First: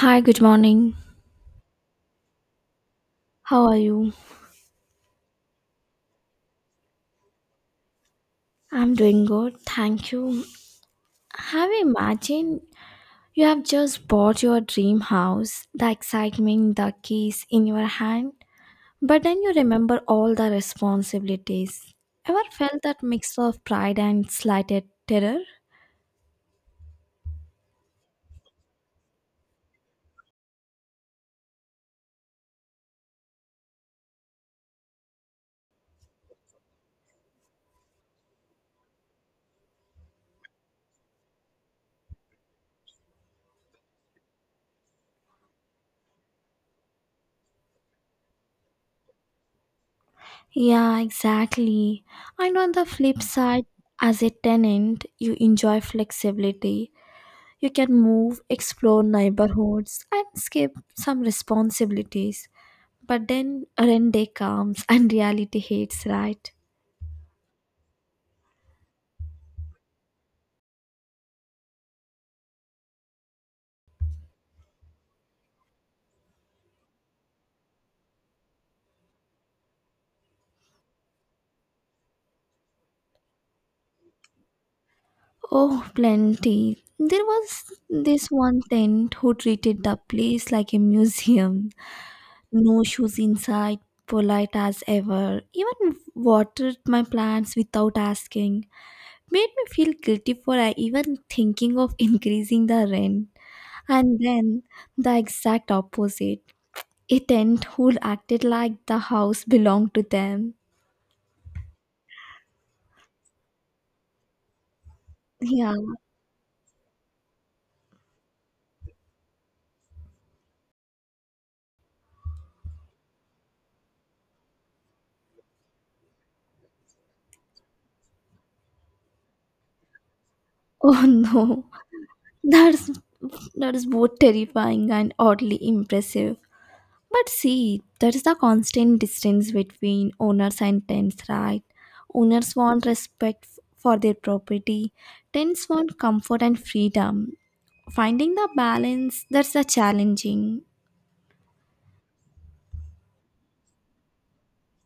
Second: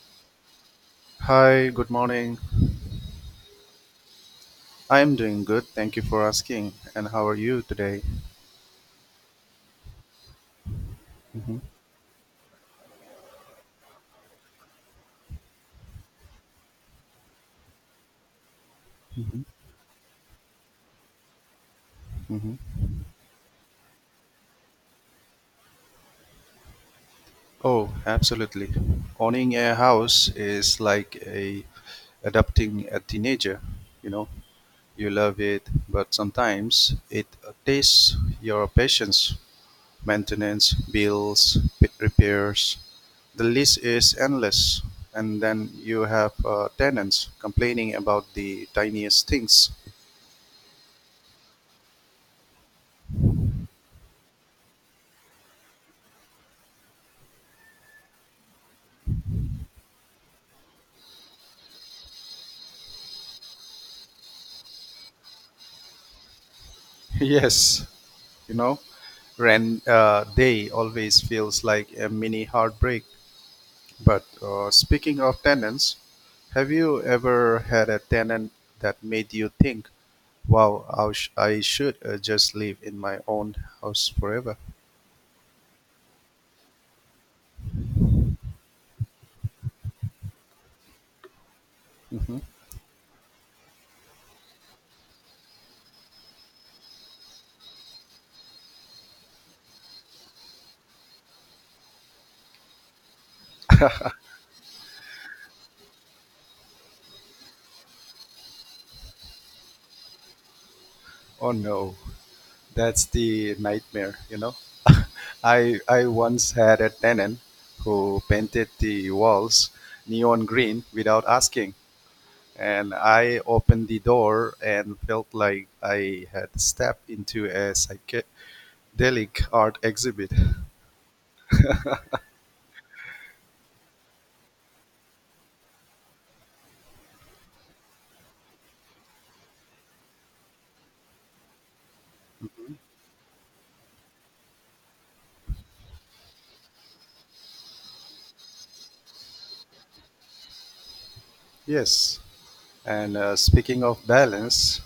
Hi, good morning. Hi, good morning. How are you? I'm doing good. Thank you for asking. And how are you today? I'm doing good, thank you. Hmm. Have you imagined you have just bought your dream house, the excitement, the keys in your hand, but then Hmm. you remember all the responsibilities. Ever Hmm. felt that mix of pride and slighted terror? Oh, absolutely. Owning a house is like a adopting a teenager. You know, you love it, but sometimes it takes your patience, maintenance, bills, pit repairs. The list is endless, and then you have tenants complaining about the tiniest things. Yeah, exactly. And on the flip side, as a tenant, you enjoy flexibility. You can move, explore neighborhoods, and skip some responsibilities. But then rent day comes and reality hits, right? Yes, you know rand day always feels like a mini heartbreak. But speaking of tenants, have you ever had a tenant that made you think, wow, I should just live in my own house forever? Oh, plenty. There was this one tent who treated the place like a museum. Hmm. No shoes inside, polite as ever. Even watered my plants without asking. Made me feel guilty for I even thinking of increasing the rent. And then the exact opposite. A tent who acted like the house belonged to them. Oh no, that's the nightmare. Yeah. I I once had a tenant who painted the walls neon green without asking. And I opened the door and felt like I had stepped into a psychedelic art exhibit. Oh no. That's that is both terrifying and oddly impressive. But see, there is the constant distance between owners and tenants, right? Owners want respect for their property, tenants want comfort and freedom. Finding the balance that's the challenging. Yes, and speaking of balance,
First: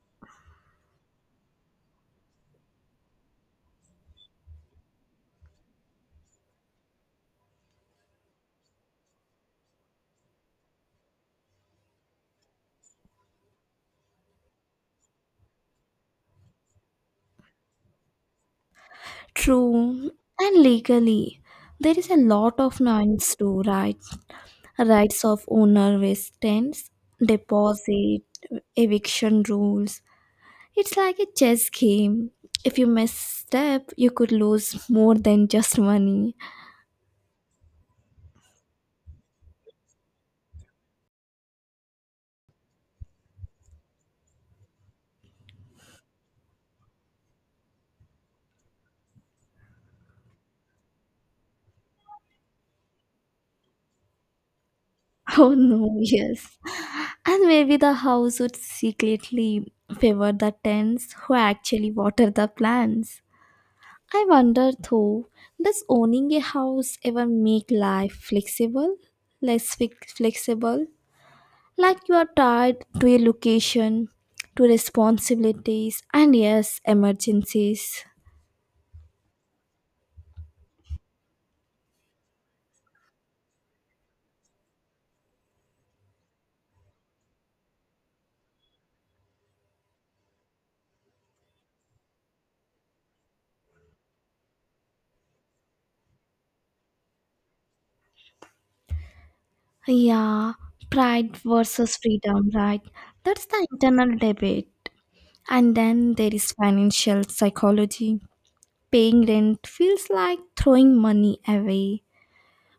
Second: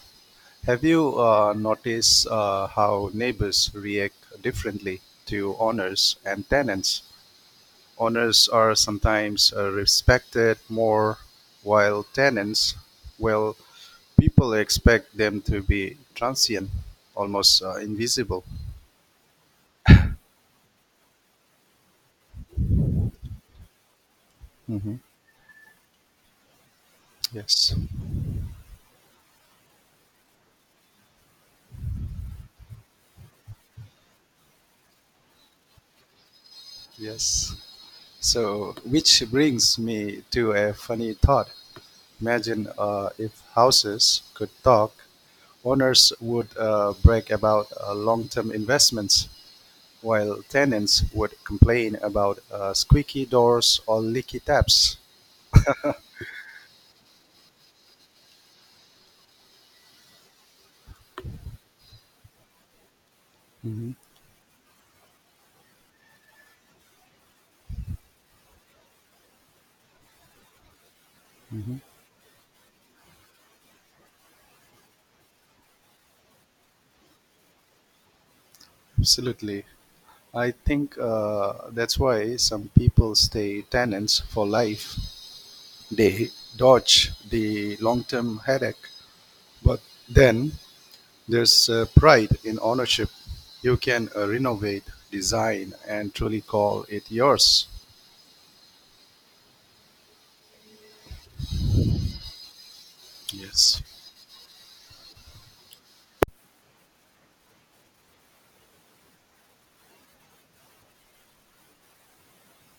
have you noticed how neighbors react differently to owners and tenants? Owners are sometimes respected more, while tenants, well, people expect them to be transient, almost invisible. True, and legally, there is a lot of nuance to Mhm. rights of owner with tenants, Yes. deposit, eviction rules. It's like a chess game. If you misstep, you could lose more than just money. Yes. So, which brings me to a funny thought. Imagine if houses could talk, owners would brag about long term investments, while tenants would complain about squeaky doors or leaky taps. Oh no, yes. And maybe the house would secretly favor the tenants who actually water the plants. Mhm, I wonder though, does owning a house ever make life flexible? Less flexible? mhm. Like you are tied to a location, to responsibilities, and yes, emergencies. Absolutely. I think that's why some people stay tenants for life. They dodge the long term headache, but then there's a pride in ownership. You can renovate, design, and truly call it yours. Yeah, pride versus freedom, right? That's the Yes. internal debate. And then there is financial psychology. Paying rent feels like throwing money away,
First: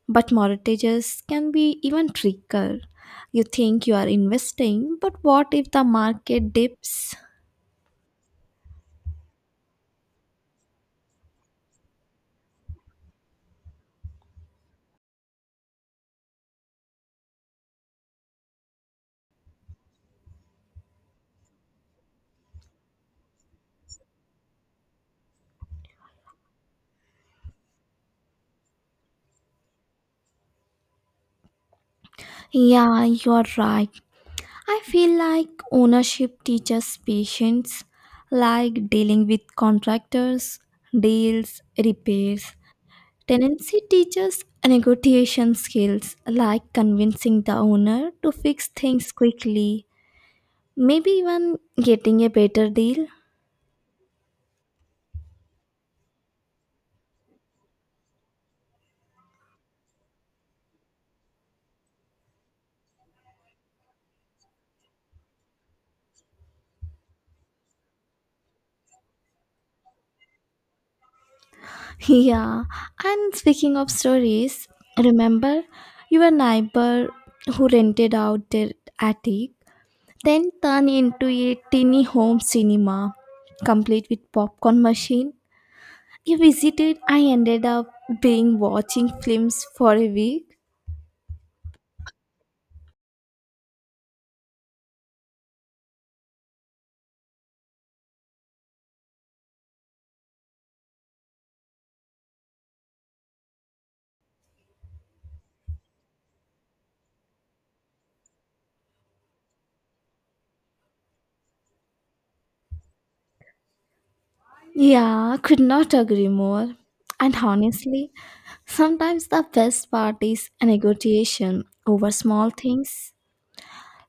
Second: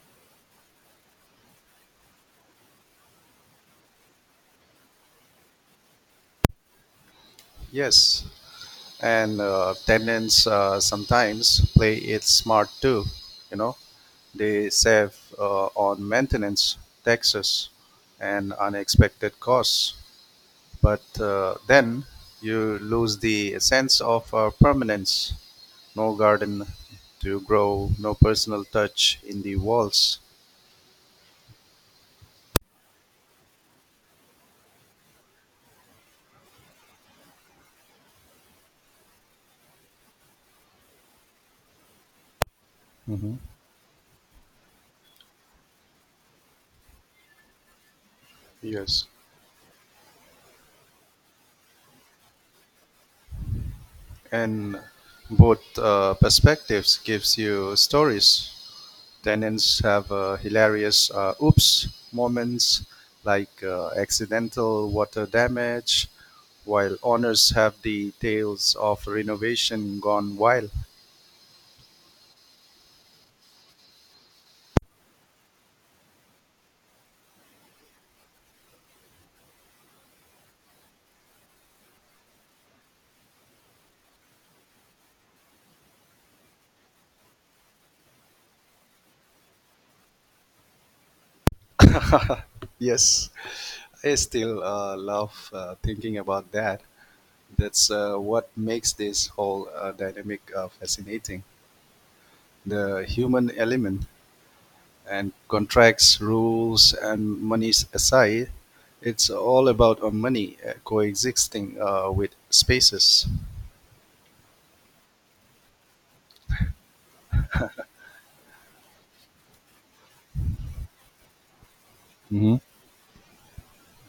but mortgages can be even trickier. You think you are investing, but what if the market dips? Yes, and tenants sometimes play it smart too. You know, they save on maintenance, taxes, and unexpected costs. But then you lose the sense of permanence. No garden to grow, no personal touch in the walls. Yeah, you are right. I feel like ownership teaches patience, like dealing with contractors, deals, repairs. Hmm. Tenancy teaches negotiation skills like convincing the owner to fix Yes. things quickly, maybe even getting a better deal. And both perspectives gives you stories. Tenants have hilarious oops moments like accidental water damage, while owners have the tales of renovation gone wild. Yeah, and speaking of stories, remember your neighbor who rented out their attic, then turned into a tiny home cinema, complete with popcorn machine. You visited, I ended up being watching films for a week. Yes, I still love thinking about that. That's what makes this whole dynamic fascinating. The human element. And contracts, rules, and monies aside, it's all about money coexisting with spaces. Yeah, could not agree more. And honestly, sometimes the best part is a negotiation over small Hmm. things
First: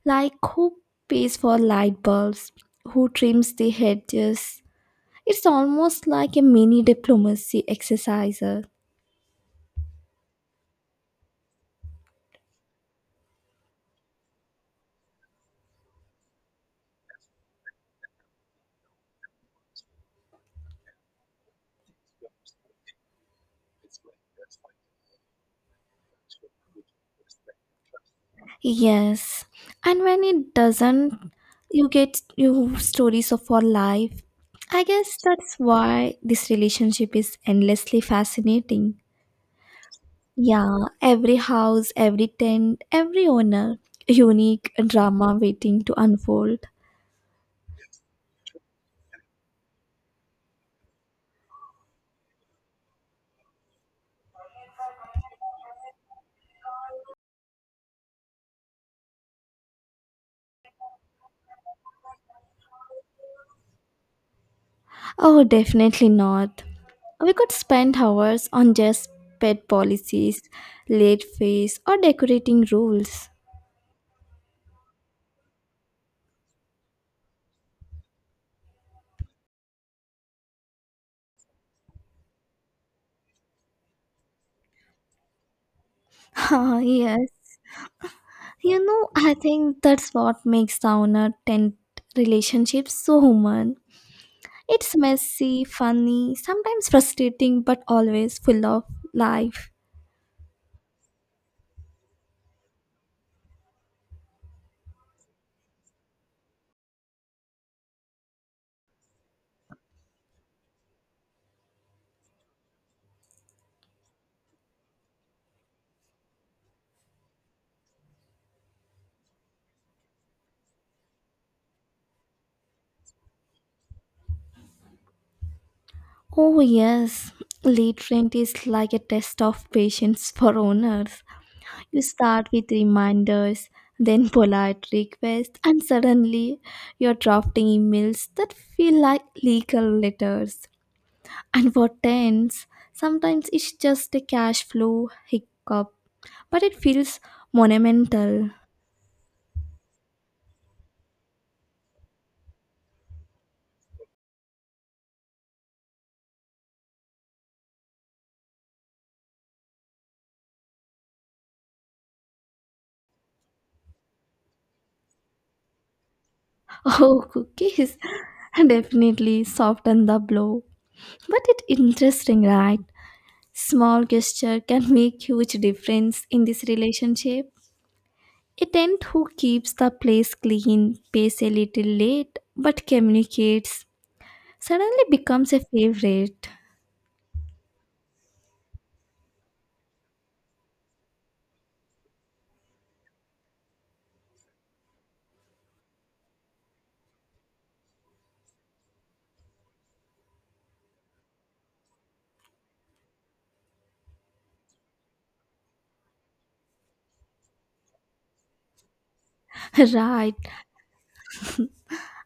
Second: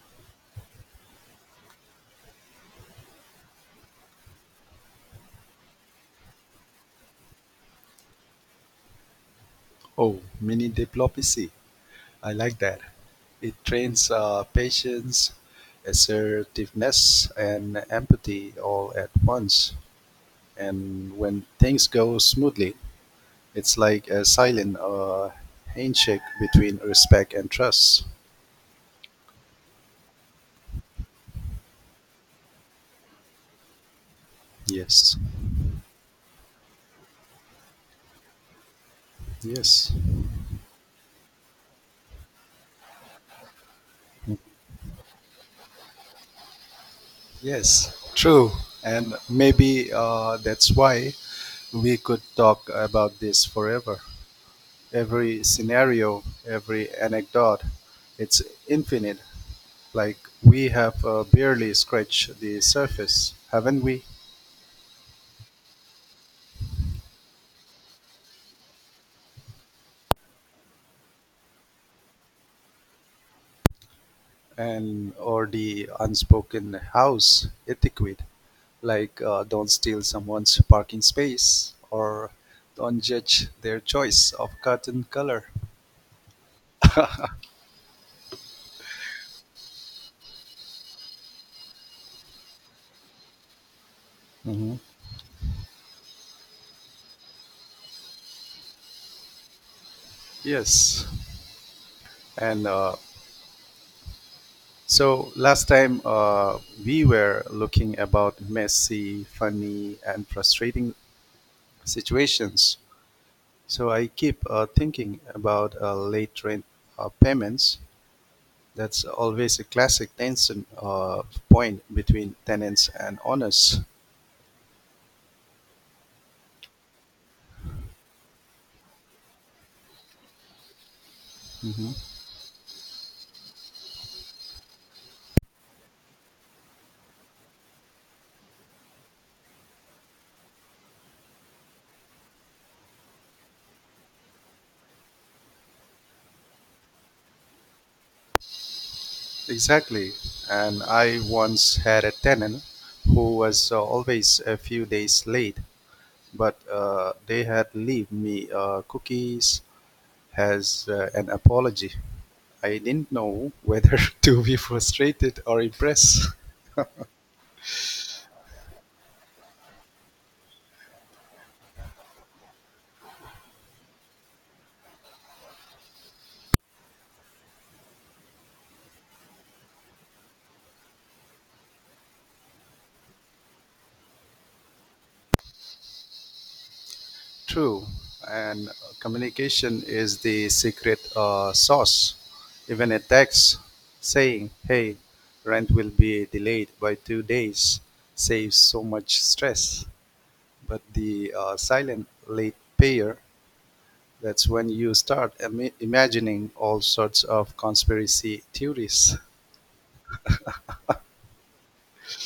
like who pays for light bulbs, who trims the hedges. It's almost like a mini diplomacy exercise. Oh, mini diplomacy. I like that. It trains patience, assertiveness, and empathy all at once. And when things go smoothly, it's like a silent handshake between respect and trust. Yes, and when it doesn't, you get new stories of our life. I guess Yes. that's why this relationship is endlessly fascinating. Yes. Yeah, every house, every tent, every owner, unique drama waiting to unfold. Yes, true. And maybe that's why we could talk about this forever. Every scenario, every anecdote, it's infinite. Like we have barely scratched the surface, haven't we? Oh, definitely not. We could spend hours on just pet policies, late fees, or decorating rules. And or the unspoken house etiquette, like don't steal someone's parking space or don't judge their choice of curtain color. Ah, yes. You know, I think that's what makes sauna tent relationships so human. Mhm. It's messy, funny, sometimes frustrating, but always full of life. Yes, and so last time we were looking about messy, funny, and frustrating situations. So I keep thinking about late rent payments. That's always a classic tension point between tenants and owners. Oh, yes. Late rent is like a test of patience for owners. Mhm. You start with reminders, then polite requests, and suddenly you're drafting emails that feel like legal letters. And for tenants, sometimes it's just a cash flow hiccup, but it feels monumental. Exactly. And I once had a tenant who was always a few days late, but they had leave me cookies, has an apology. I didn't know whether to be frustrated or impressed. Oh, cookies definitely soften the blow. But it's interesting, right? Small gesture can make huge difference in this relationship. A tent who keeps the place clean, pays a little late, but communicates suddenly becomes a favorite. True, and communication is the secret sauce. Even a text saying, "Hey, rent will be delayed by 2 days," saves so much stress. But the silent late payer. That's when you start imagining all sorts of conspiracy theories. Right,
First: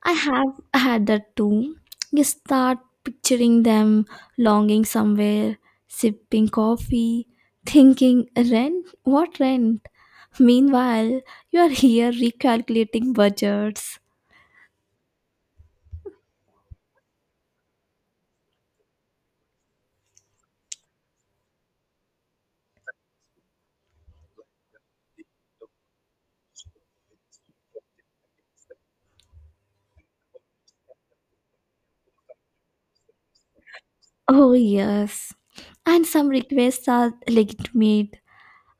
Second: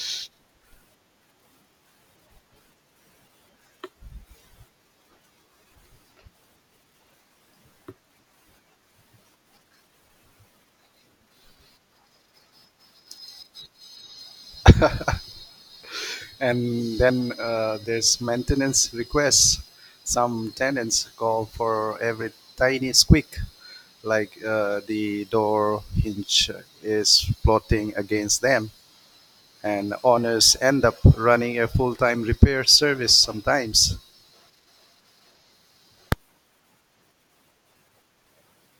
I have had that too. You start picturing them longing somewhere, sipping coffee, thinking rent? What rent? Meanwhile, you are here recalculating budgets. And then there's maintenance requests. Some tenants call for every tiny squeak, like the door hinge is plotting against them. And owners end up running a full time repair service sometimes. Oh, yes. And some requests are legitimate.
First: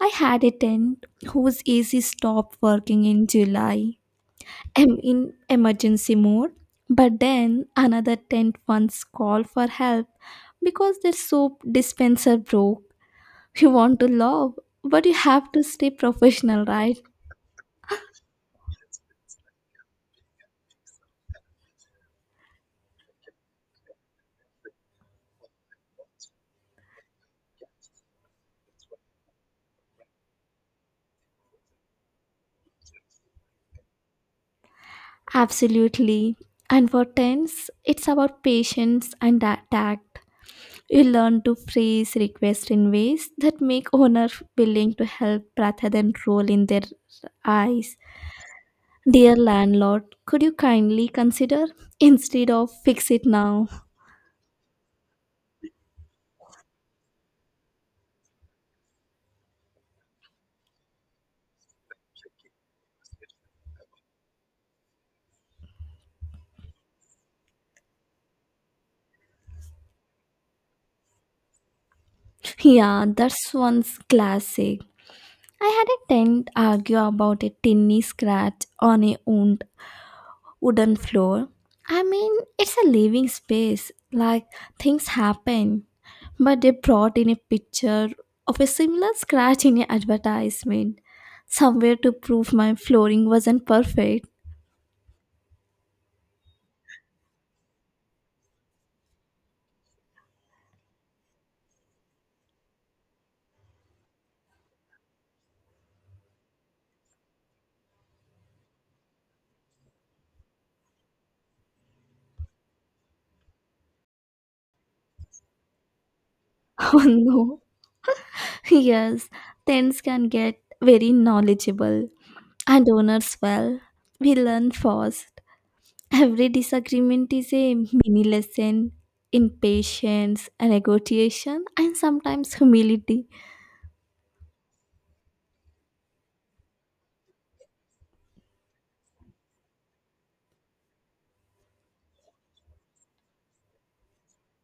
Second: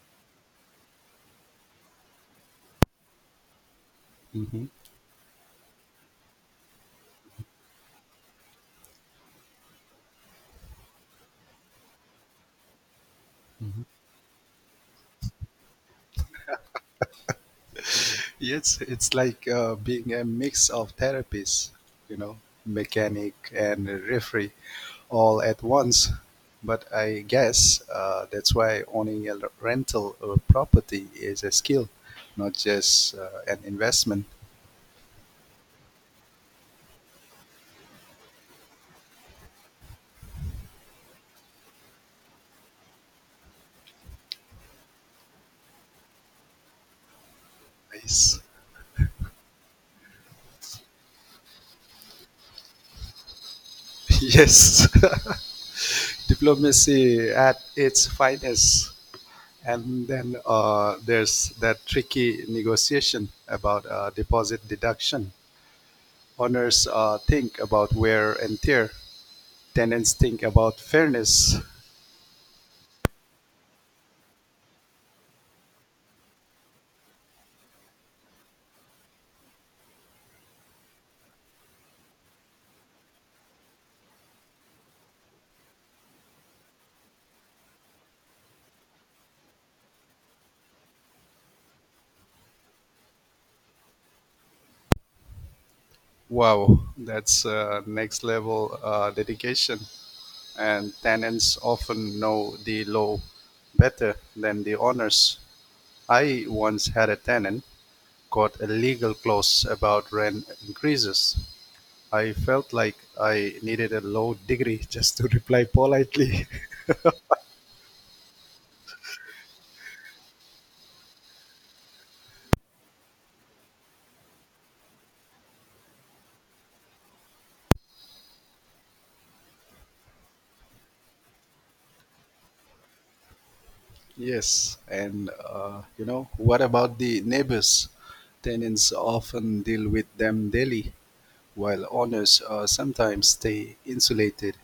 I had a tenant whose AC stopped working in July. Mhm. I'm in emergency mode. But then another tent once called for help because their soap dispenser broke. You want to love, but you have to stay professional, right? Yes, it's like being a mix of therapies, you know, mechanic and referee. All at once. But I guess that's why owning a rental or property is a skill, not just an investment. Absolutely. And for tents, it's about patience and tact. You learn to phrase requests in ways that make owner willing to help rather than roll in their eyes. Yes, Dear landlord, could you kindly consider instead of fix it now? yes. Diplomacy at its finest. And then there's that tricky negotiation about deposit deduction. Owners think about wear and tear. Tenants think about fairness. Yeah, that's one's classic. I had a tenant argue about a tiny scratch on a wooden floor. I mean, it's a living space. Like, things happen. But they brought in a picture of a similar scratch in an advertisement somewhere to prove my flooring wasn't perfect. Wow, that's next level dedication. And tenants often know the law better than the owners. I once had a tenant got a legal clause about rent increases. I felt like I needed a law degree just to reply politely. Oh no. Yes, tenants can get very knowledgeable and owners well. We learn fast. Every disagreement is a mini lesson in patience and negotiation and sometimes humility. Yes, and what about the neighbors? Tenants often deal with them daily, while owners sometimes stay insulated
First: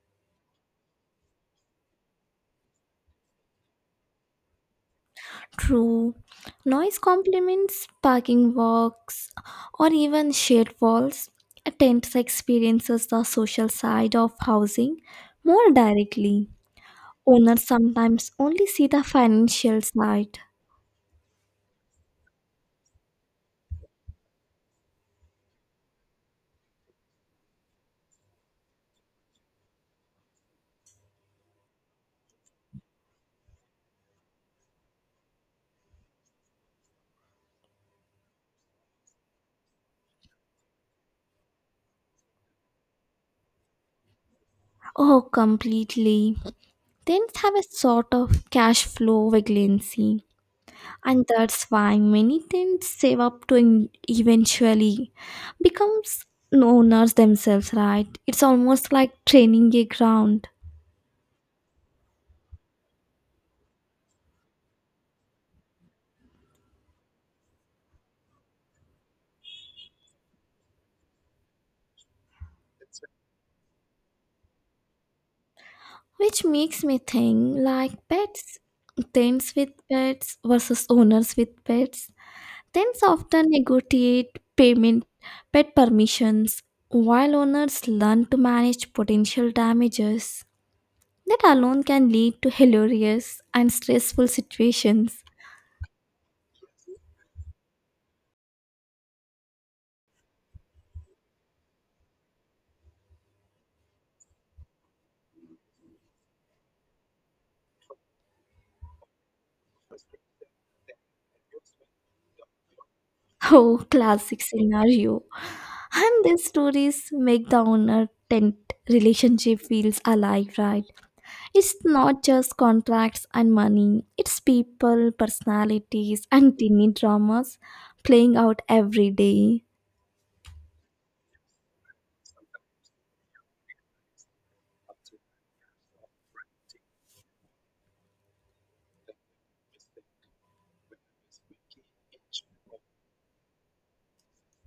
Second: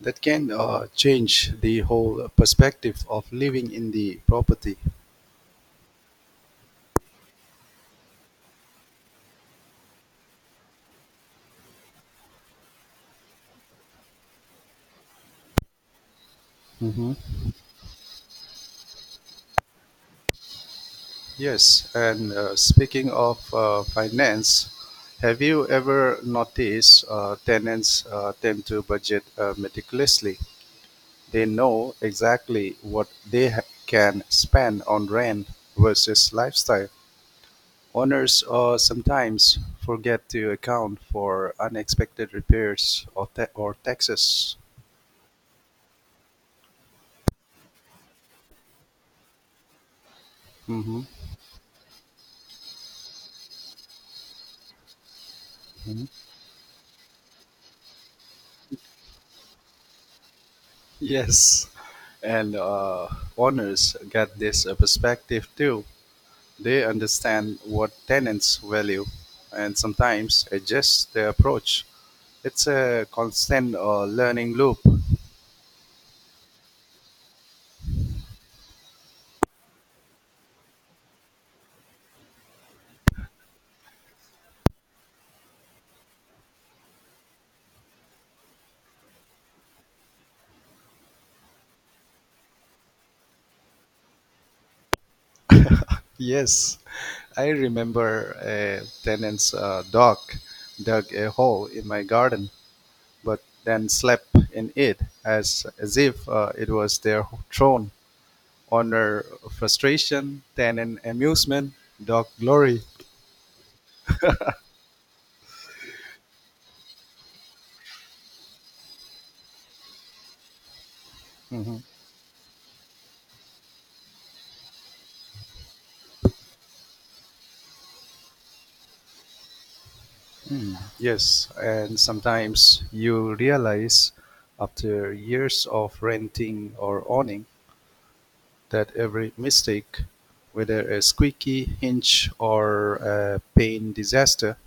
that can change the whole perspective of living in the property. True. Noise complements parking walks or even shared walls. Attempts experiences the social side of housing more directly. Hmm. Owners sometimes only see the financial side. Yes, and speaking of finance, have you ever noticed tenants tend to budget meticulously? They know exactly what they can spend on rent versus lifestyle. Owners sometimes forget to account for unexpected repairs or taxes. Oh, completely. Tents have a sort of cash flow vagrancy, Mhm. and that's why many tents save up to eventually becomes owners themselves, right? It's almost like training a ground. Yes, and owners get this perspective too. They understand what tenants value and sometimes adjust their approach. It's a constant learning loop. Which makes me think like pets, teams with pets versus owners with pets. Teams often negotiate payment, pet permissions, while owners learn to manage potential damages. That alone can lead to hilarious and stressful situations. Yes, I remember a tenant's dog dug a hole in my garden, but then slept in it as if it was their throne. Honor frustration, tenant amusement, dog glory. Oh, classic scenario. And these stories make the owner tent relationship feels alive, right? It's Mhm. not just contracts and money, it's people, personalities, and tiny dramas playing out every day. Yes, and sometimes you realize after years of renting or owning that every mistake, whether a squeaky hinge or a paint disaster,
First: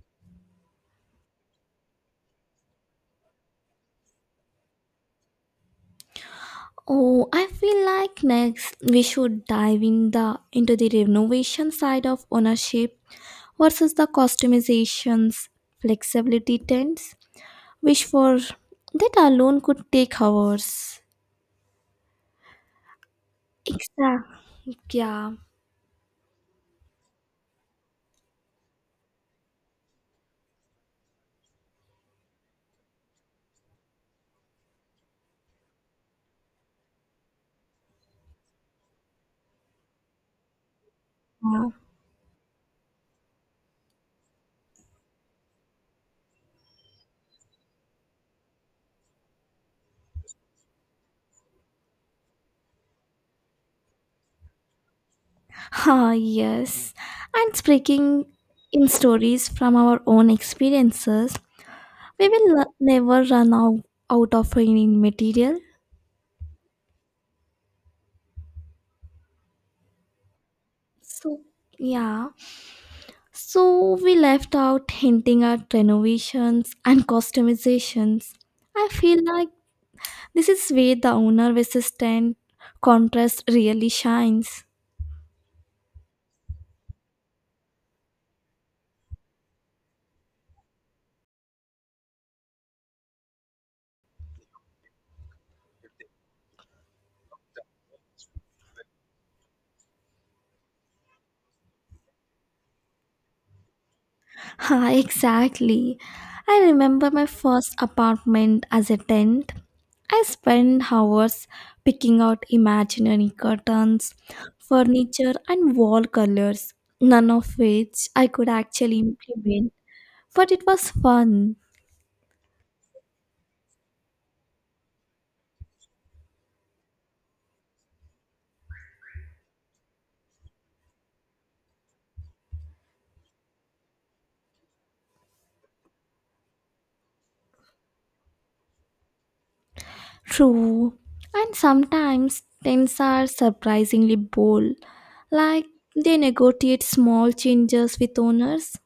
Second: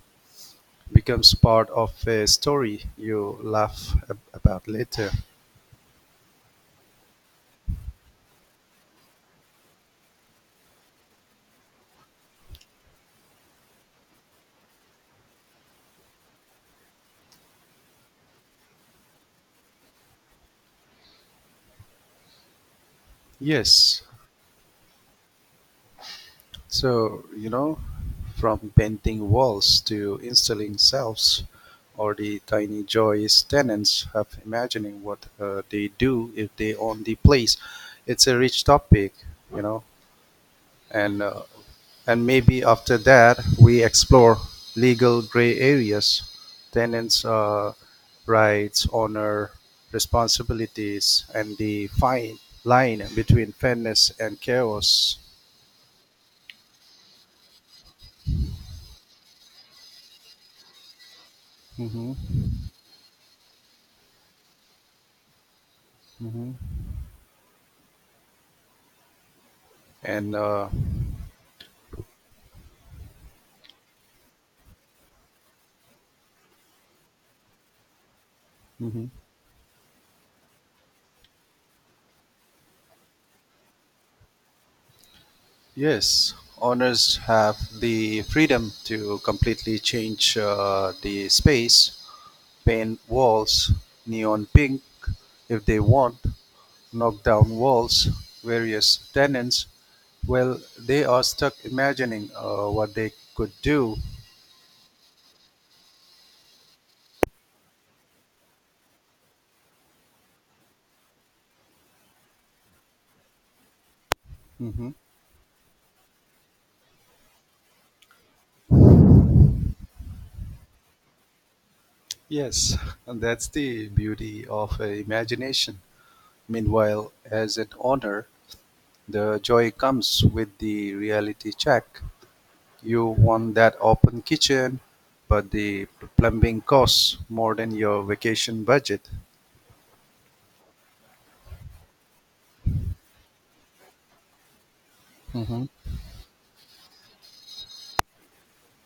becomes part of a story you laugh about later. Oh, I feel like next we should dive in the into the renovation side of ownership versus the customizations flexibility trends, which for that alone could take hours. Yes, Exactly. Yeah. so, from painting walls to installing shelves, or the tiny joys tenants have imagining what they do if they own the place. It's a rich topic, you know, and uh, and maybe after that we explore legal gray areas, tenants' rights, honor, responsibilities, and the fine line between fairness and chaos. Ah, yes. And speaking in stories from our own experiences, Hmm. we will never run out of any material. Hmm. And So, yeah. So, we left out hinting at renovations and customizations. I mhm. feel like this is where the owner resistant contrast really shines. Yes, owners have the freedom to completely change the space, paint walls neon pink if they want, knock down walls, various tenants. Well, they are stuck imagining what they could do. Ha, exactly. I remember my first apartment as a tent. I spent hours picking out imaginary curtains, Mhm. furniture, and wall colors, none of which I could actually implement. But it was fun, Yes, and that's the beauty of imagination. Meanwhile, as an owner, the joy comes with the reality check. You want that open kitchen, but the plumbing costs more than your vacation budget. true, and sometimes tents are surprisingly bold, like Mhm. they negotiate small changes with owners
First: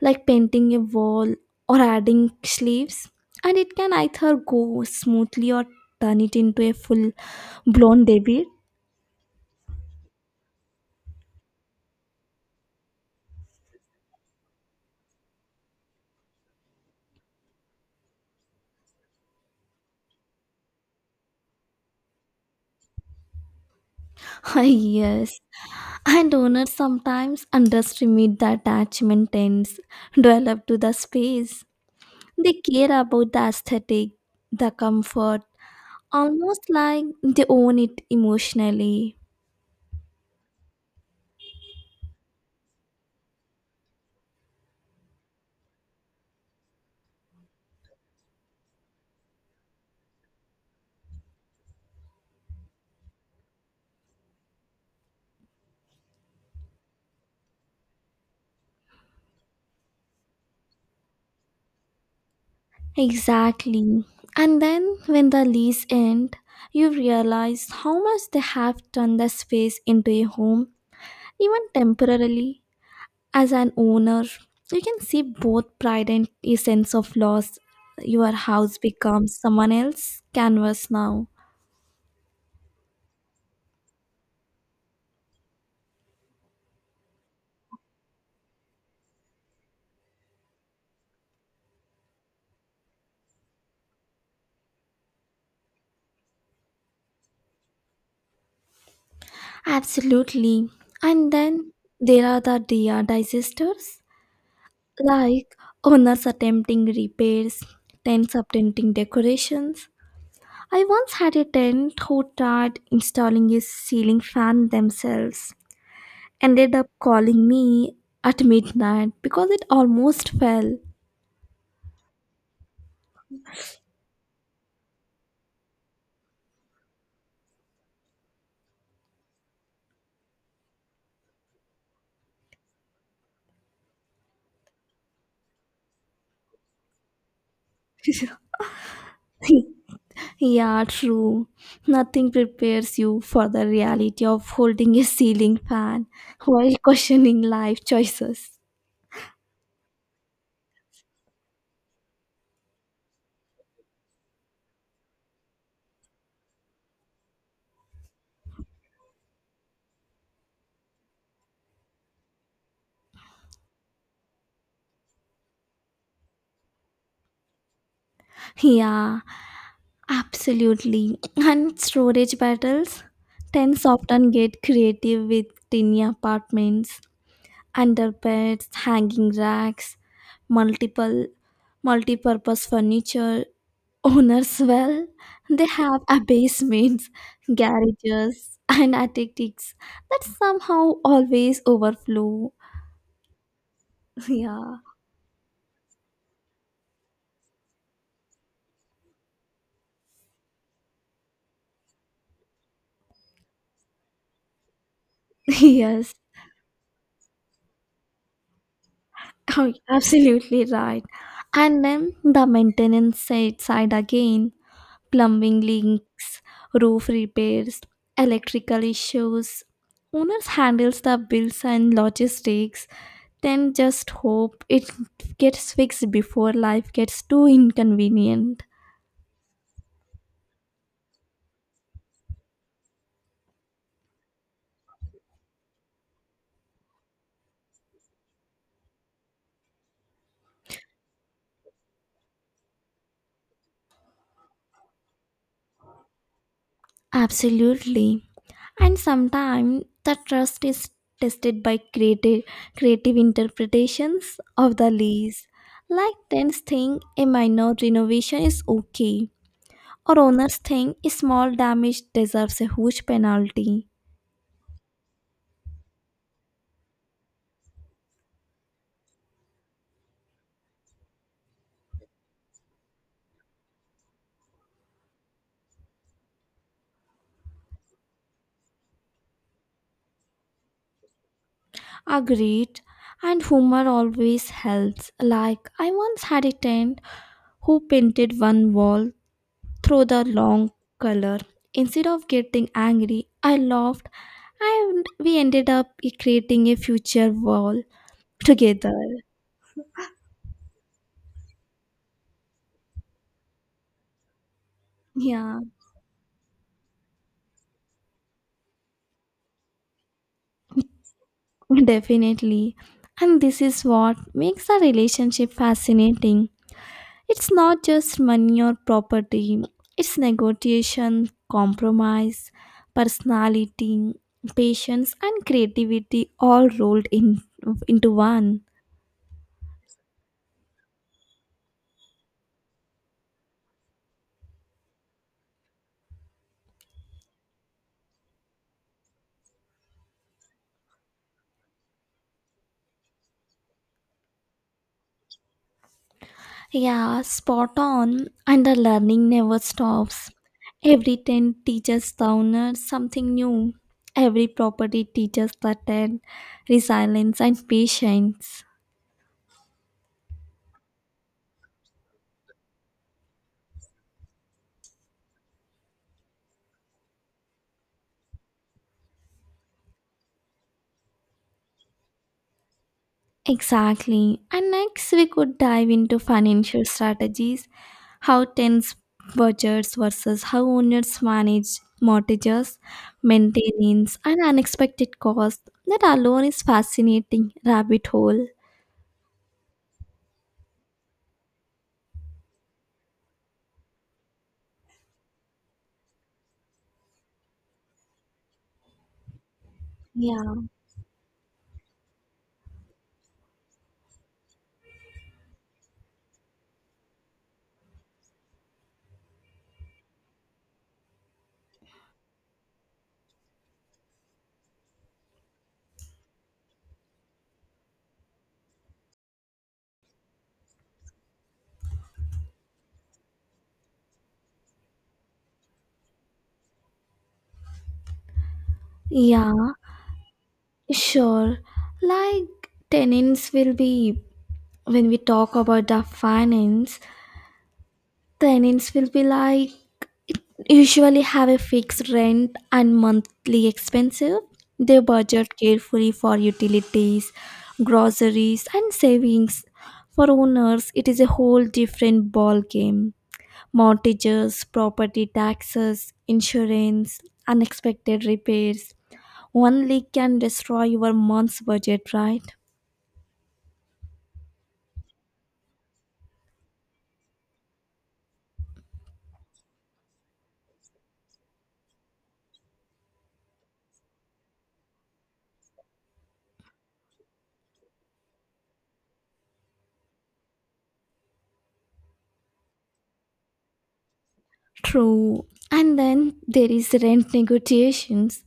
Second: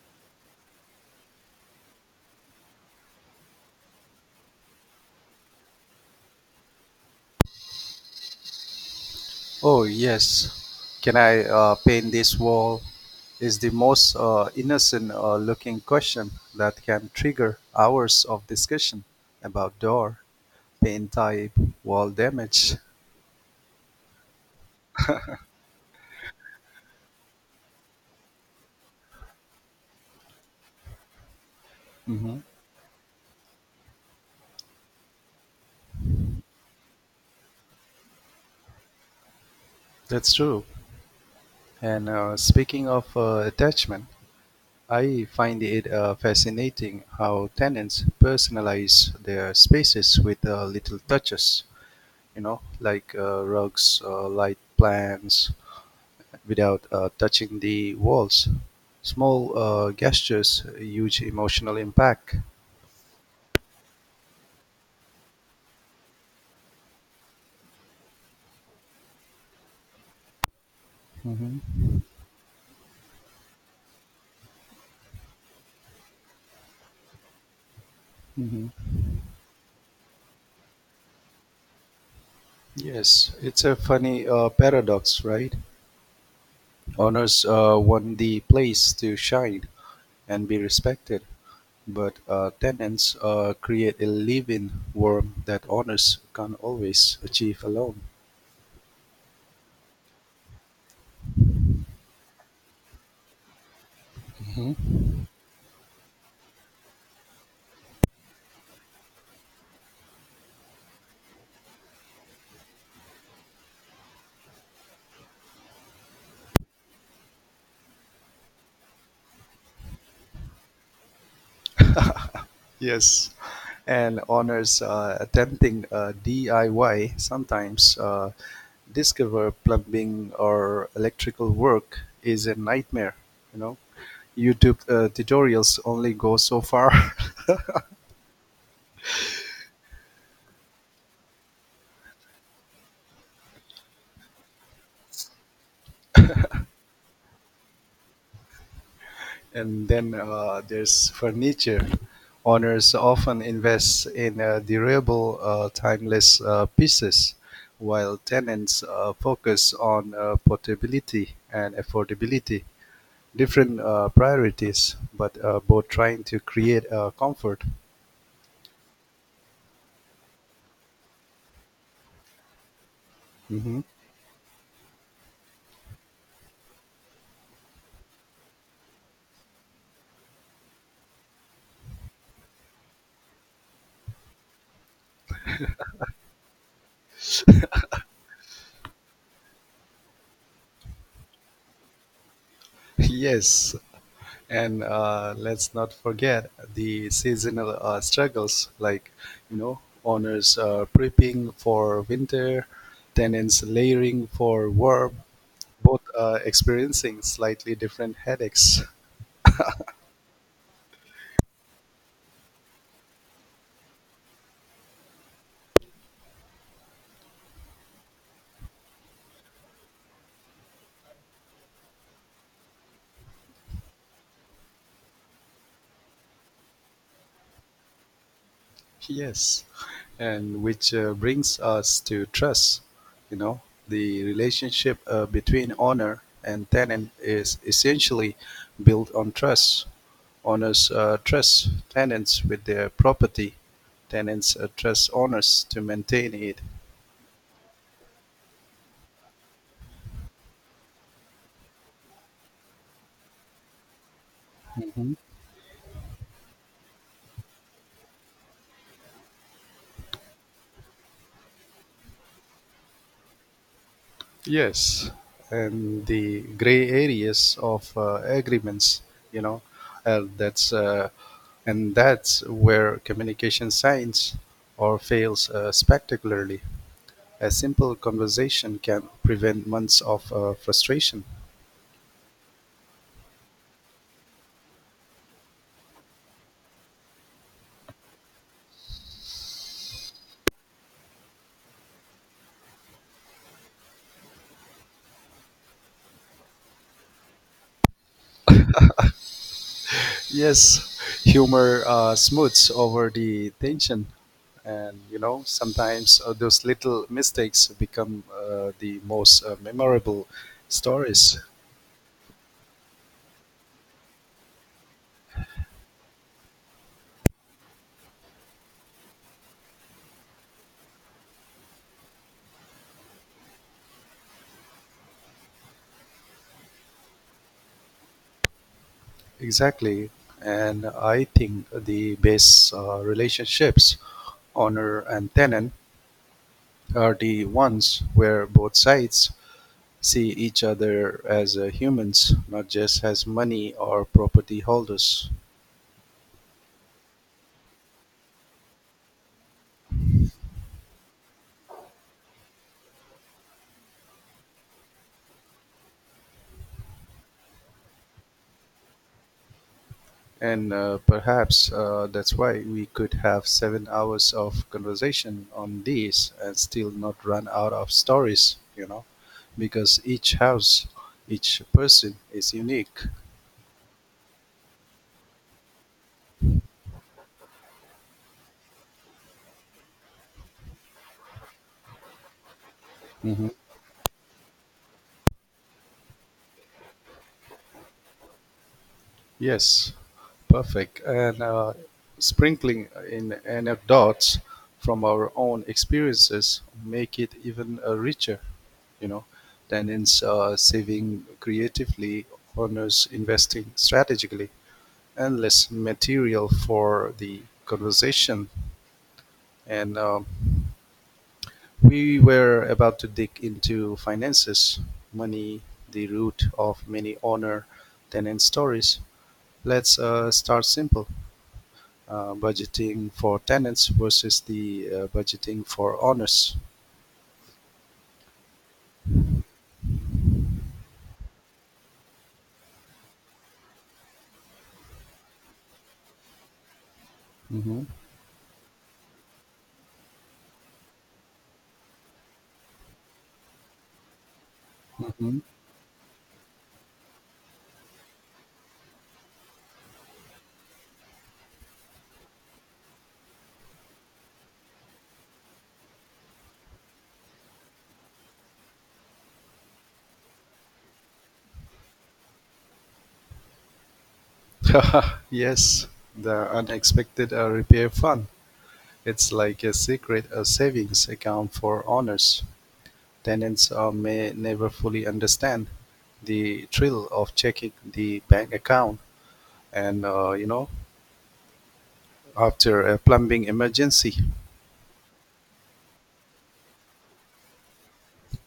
like painting a wall or adding sleeves and it can either go smoothly or turn it into a full blown debate. Oh, yes. Can I paint this wall? Is the most innocent looking question that can trigger hours of discussion about door, paint type, wall damage. Yes, and owners sometimes underestimate the attachment ends develop to the space. Mhm. They care about the aesthetic, the comfort, almost like they own it emotionally. That's true. And speaking of attachment, I find it fascinating how tenants personalize their spaces with little touches, like rugs, light plants, without touching the walls. Small gestures, huge emotional impact. Exactly. And then when the lease end, you realize how much they have turned the space into a home, even Hmm. temporarily. As an owner, you can see both pride and a sense of loss. Your Hmm. house becomes someone else's canvas now. Yes, it's a funny paradox, right? Owners want the place to shine and be respected, but tenants create a living worm that owners can't always achieve alone. Absolutely. And then there are the DR disasters, Mhm. like owners attempting repairs, tents attempting decorations, I once had a tenant who tried installing a ceiling fan themselves, ended up calling me at midnight because it almost fell. Yes, and owners attempting DIY sometimes discover plumbing or electrical work is a nightmare. You know, YouTube tutorials only go so far. Yeah, true. Nothing prepares you for the reality of holding a ceiling fan while questioning life choices. And then there's furniture. Owners often invest in durable, timeless pieces, while tenants focus on portability and affordability. Different priorities, but both trying to create comfort. Yeah, absolutely. And storage battles? Mhm. Tents often get creative with tiny apartments, under beds, hanging racks, multiple multi-purpose furniture. Owners, well, they have basements, garages and attics that somehow always overflow. Yes, Yeah. and let's not forget the seasonal struggles, like owners prepping for winter, tenants layering for warm, both Yes. Experiencing slightly different headaches. Oh, absolutely right. And then the maintenance side again, plumbing leaks, roof repairs, electrical issues. Owners handles the bills and logistics, then just hope it gets fixed before life gets too inconvenient. Yes, and which brings us to trust. You know, the relationship between owner and tenant is essentially built on trust. Owners trust tenants with their property. Tenants trust owners to maintain it. Absolutely. And sometimes the trust is tested by creative interpretations of the Hmm? lease. Like tenants think a minor renovation is okay, or owners think a small damage deserves a huge penalty. Yes, and the gray areas of agreements, you know, that's and that's where communication science or fails spectacularly. A simple conversation can prevent months of frustration. Agreed. And humor always helps. Like I once had a tenant who painted one wall through the long color. Instead of getting angry, I laughed and we ended up creating a future wall together. Yes, humor smooths over the tension, and Yeah, sometimes those little mistakes become the most memorable stories. definitely. And this is what makes a relationship fascinating. It's not just money or property, it's negotiation, compromise, personality, patience, and creativity all rolled into one. Exactly. And I think the best relationships, owner and tenant, are the ones where both sides see each other as humans, not just as money or property holders. Yeah, spot on. And the learning never stops. Every tent teaches the owner something new. Every property teaches the tent resilience and patience. And perhaps that's why we could have 7 hours of conversation on these and still not run out of stories, because each house, each person is unique. Exactly. And next, we could dive into financial strategies how tents budgets versus how owners manage mortgages, Mm-hmm. maintenance, and unexpected costs. That alone is fascinating rabbit hole. Yes, perfect. And sprinkling in anecdotes from our own experiences make it even richer, you know. Then Yeah. Saving creatively, honors investing strategically, and less material for the conversation. And we were about to dig into finances, money, the root of many honor, then stories. Let's start simple. Budgeting for tenants versus the budgeting for owners. Yeah. Sure. Like tenants will be, when we talk about the finance, Hmm. tenants will be like usually have a fixed rent and monthly expenses. They Hmm. budget carefully for utilities, groceries, and savings. For owners, it is a whole different ball game. Mortgages, property taxes, insurance, unexpected repairs. One leak can destroy your month's budget, right? Yes, the unexpected repair fund. It's like a secret savings account for owners. Tenants may never fully understand the thrill of checking the bank account and, after a plumbing emergency. True. And then there is rent negotiations.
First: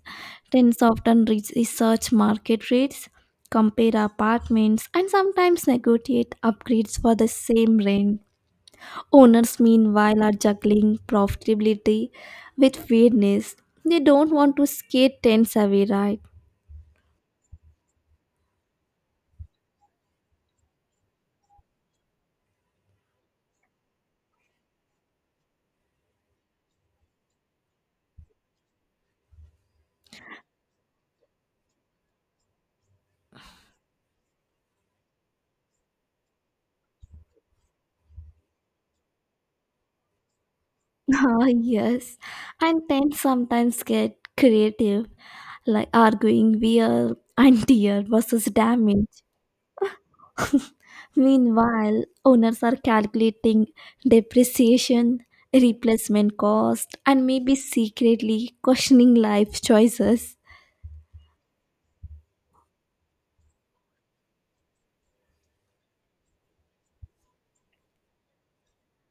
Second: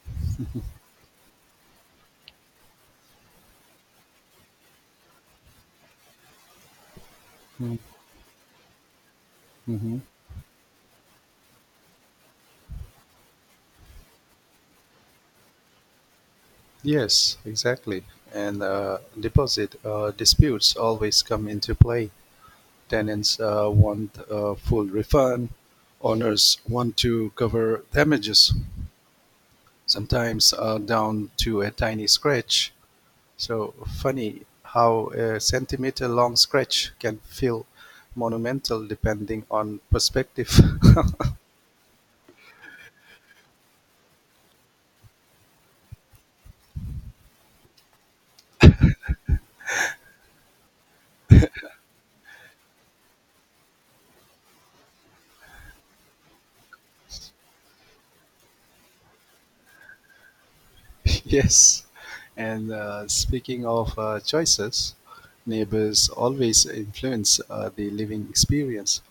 Rents often reach research market rates, compare apartments, and sometimes negotiate upgrades for the same rent. Owners, Hmm. meanwhile, are juggling profitability with fairness. They don't want to scare tenants away, right? Yes, exactly. And deposit disputes always come into play. Tenants want a full refund. Owners want to cover damages, sometimes down to a tiny scratch. So funny how a centimeter long scratch can feel monumental depending on perspective. Ah, yes. And tenants sometimes get creative, like arguing wear and tear versus damage. Meanwhile, owners are calculating depreciation, replacement cost, and maybe secretly questioning life choices. Yes. And speaking of choices, neighbors always influence the living experience.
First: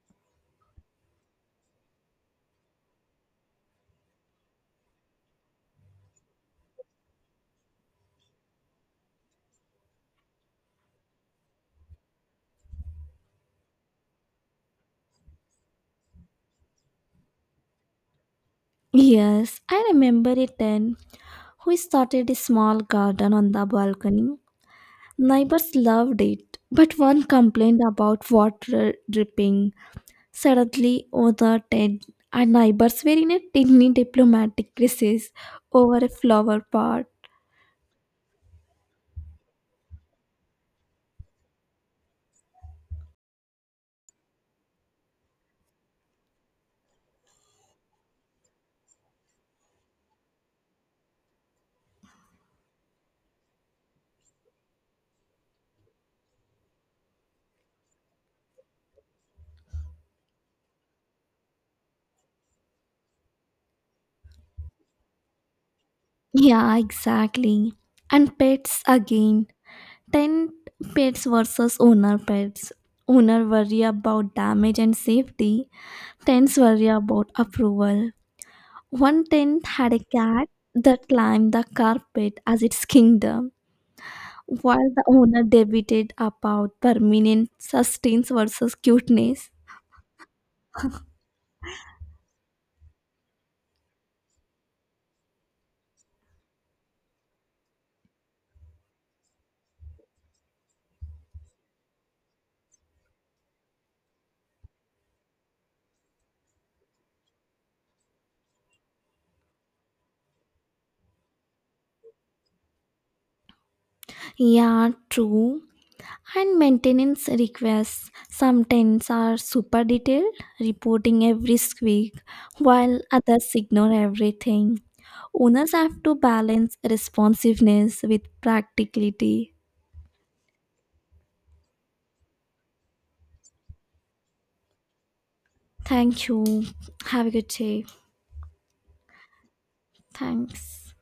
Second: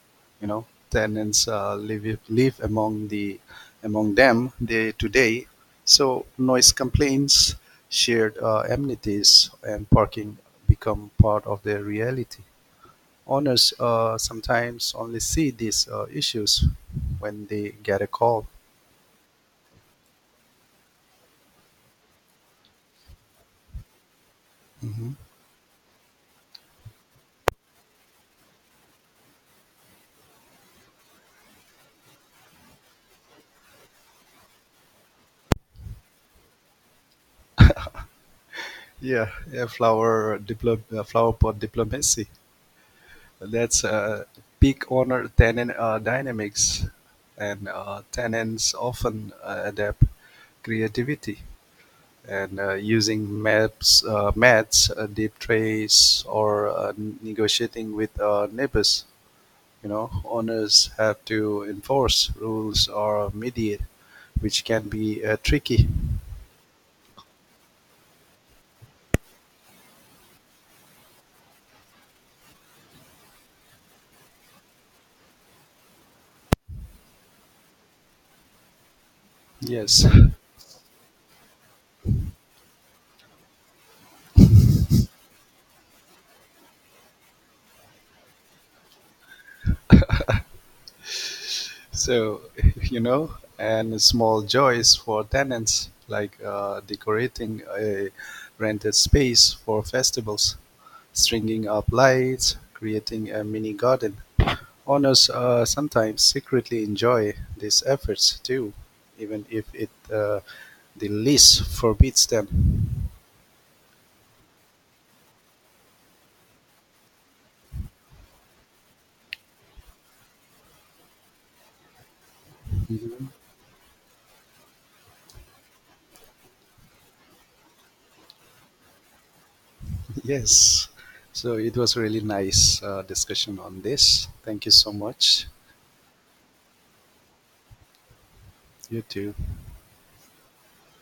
Tenants live among them day to day. So noise complaints, shared amenities, and parking become part of their reality. Owners sometimes only see these issues when they get a call. Yes, I remember a ten who started a small garden on the balcony. Neighbors loved it, but one complained about water dripping. Suddenly, other ten and neighbors were in a tiny diplomatic crisis over a flower pot. Yeah, yeah, flower pot diplomacy. That's a big honor. Tenant dynamics and tenants often adapt creativity and using maps, mats, deep trace, or negotiating with neighbors. Owners have to enforce rules or mediate, which can be tricky. Yeah, exactly. And pets again. 10 pets versus owner pets. Owner worry about damage and safety. Tens worry about approval. One tent had a Yes. cat that climbed the carpet as its kingdom, while the owner debated about permanent sustains versus cuteness. So, you know, and small joys for tenants, like decorating a rented space for festivals, stringing up lights, creating a mini garden. Owners sometimes secretly enjoy these efforts too, even if it the lease forbids them. Yeah, true. And maintenance requests sometimes are super detailed, reporting every squeak, while Mhm. others ignore everything. Owners have to balance responsiveness with practicality. Yes. So it was really nice discussion on this. Thank you so much. Thank you. Have a good day. You too. Thanks.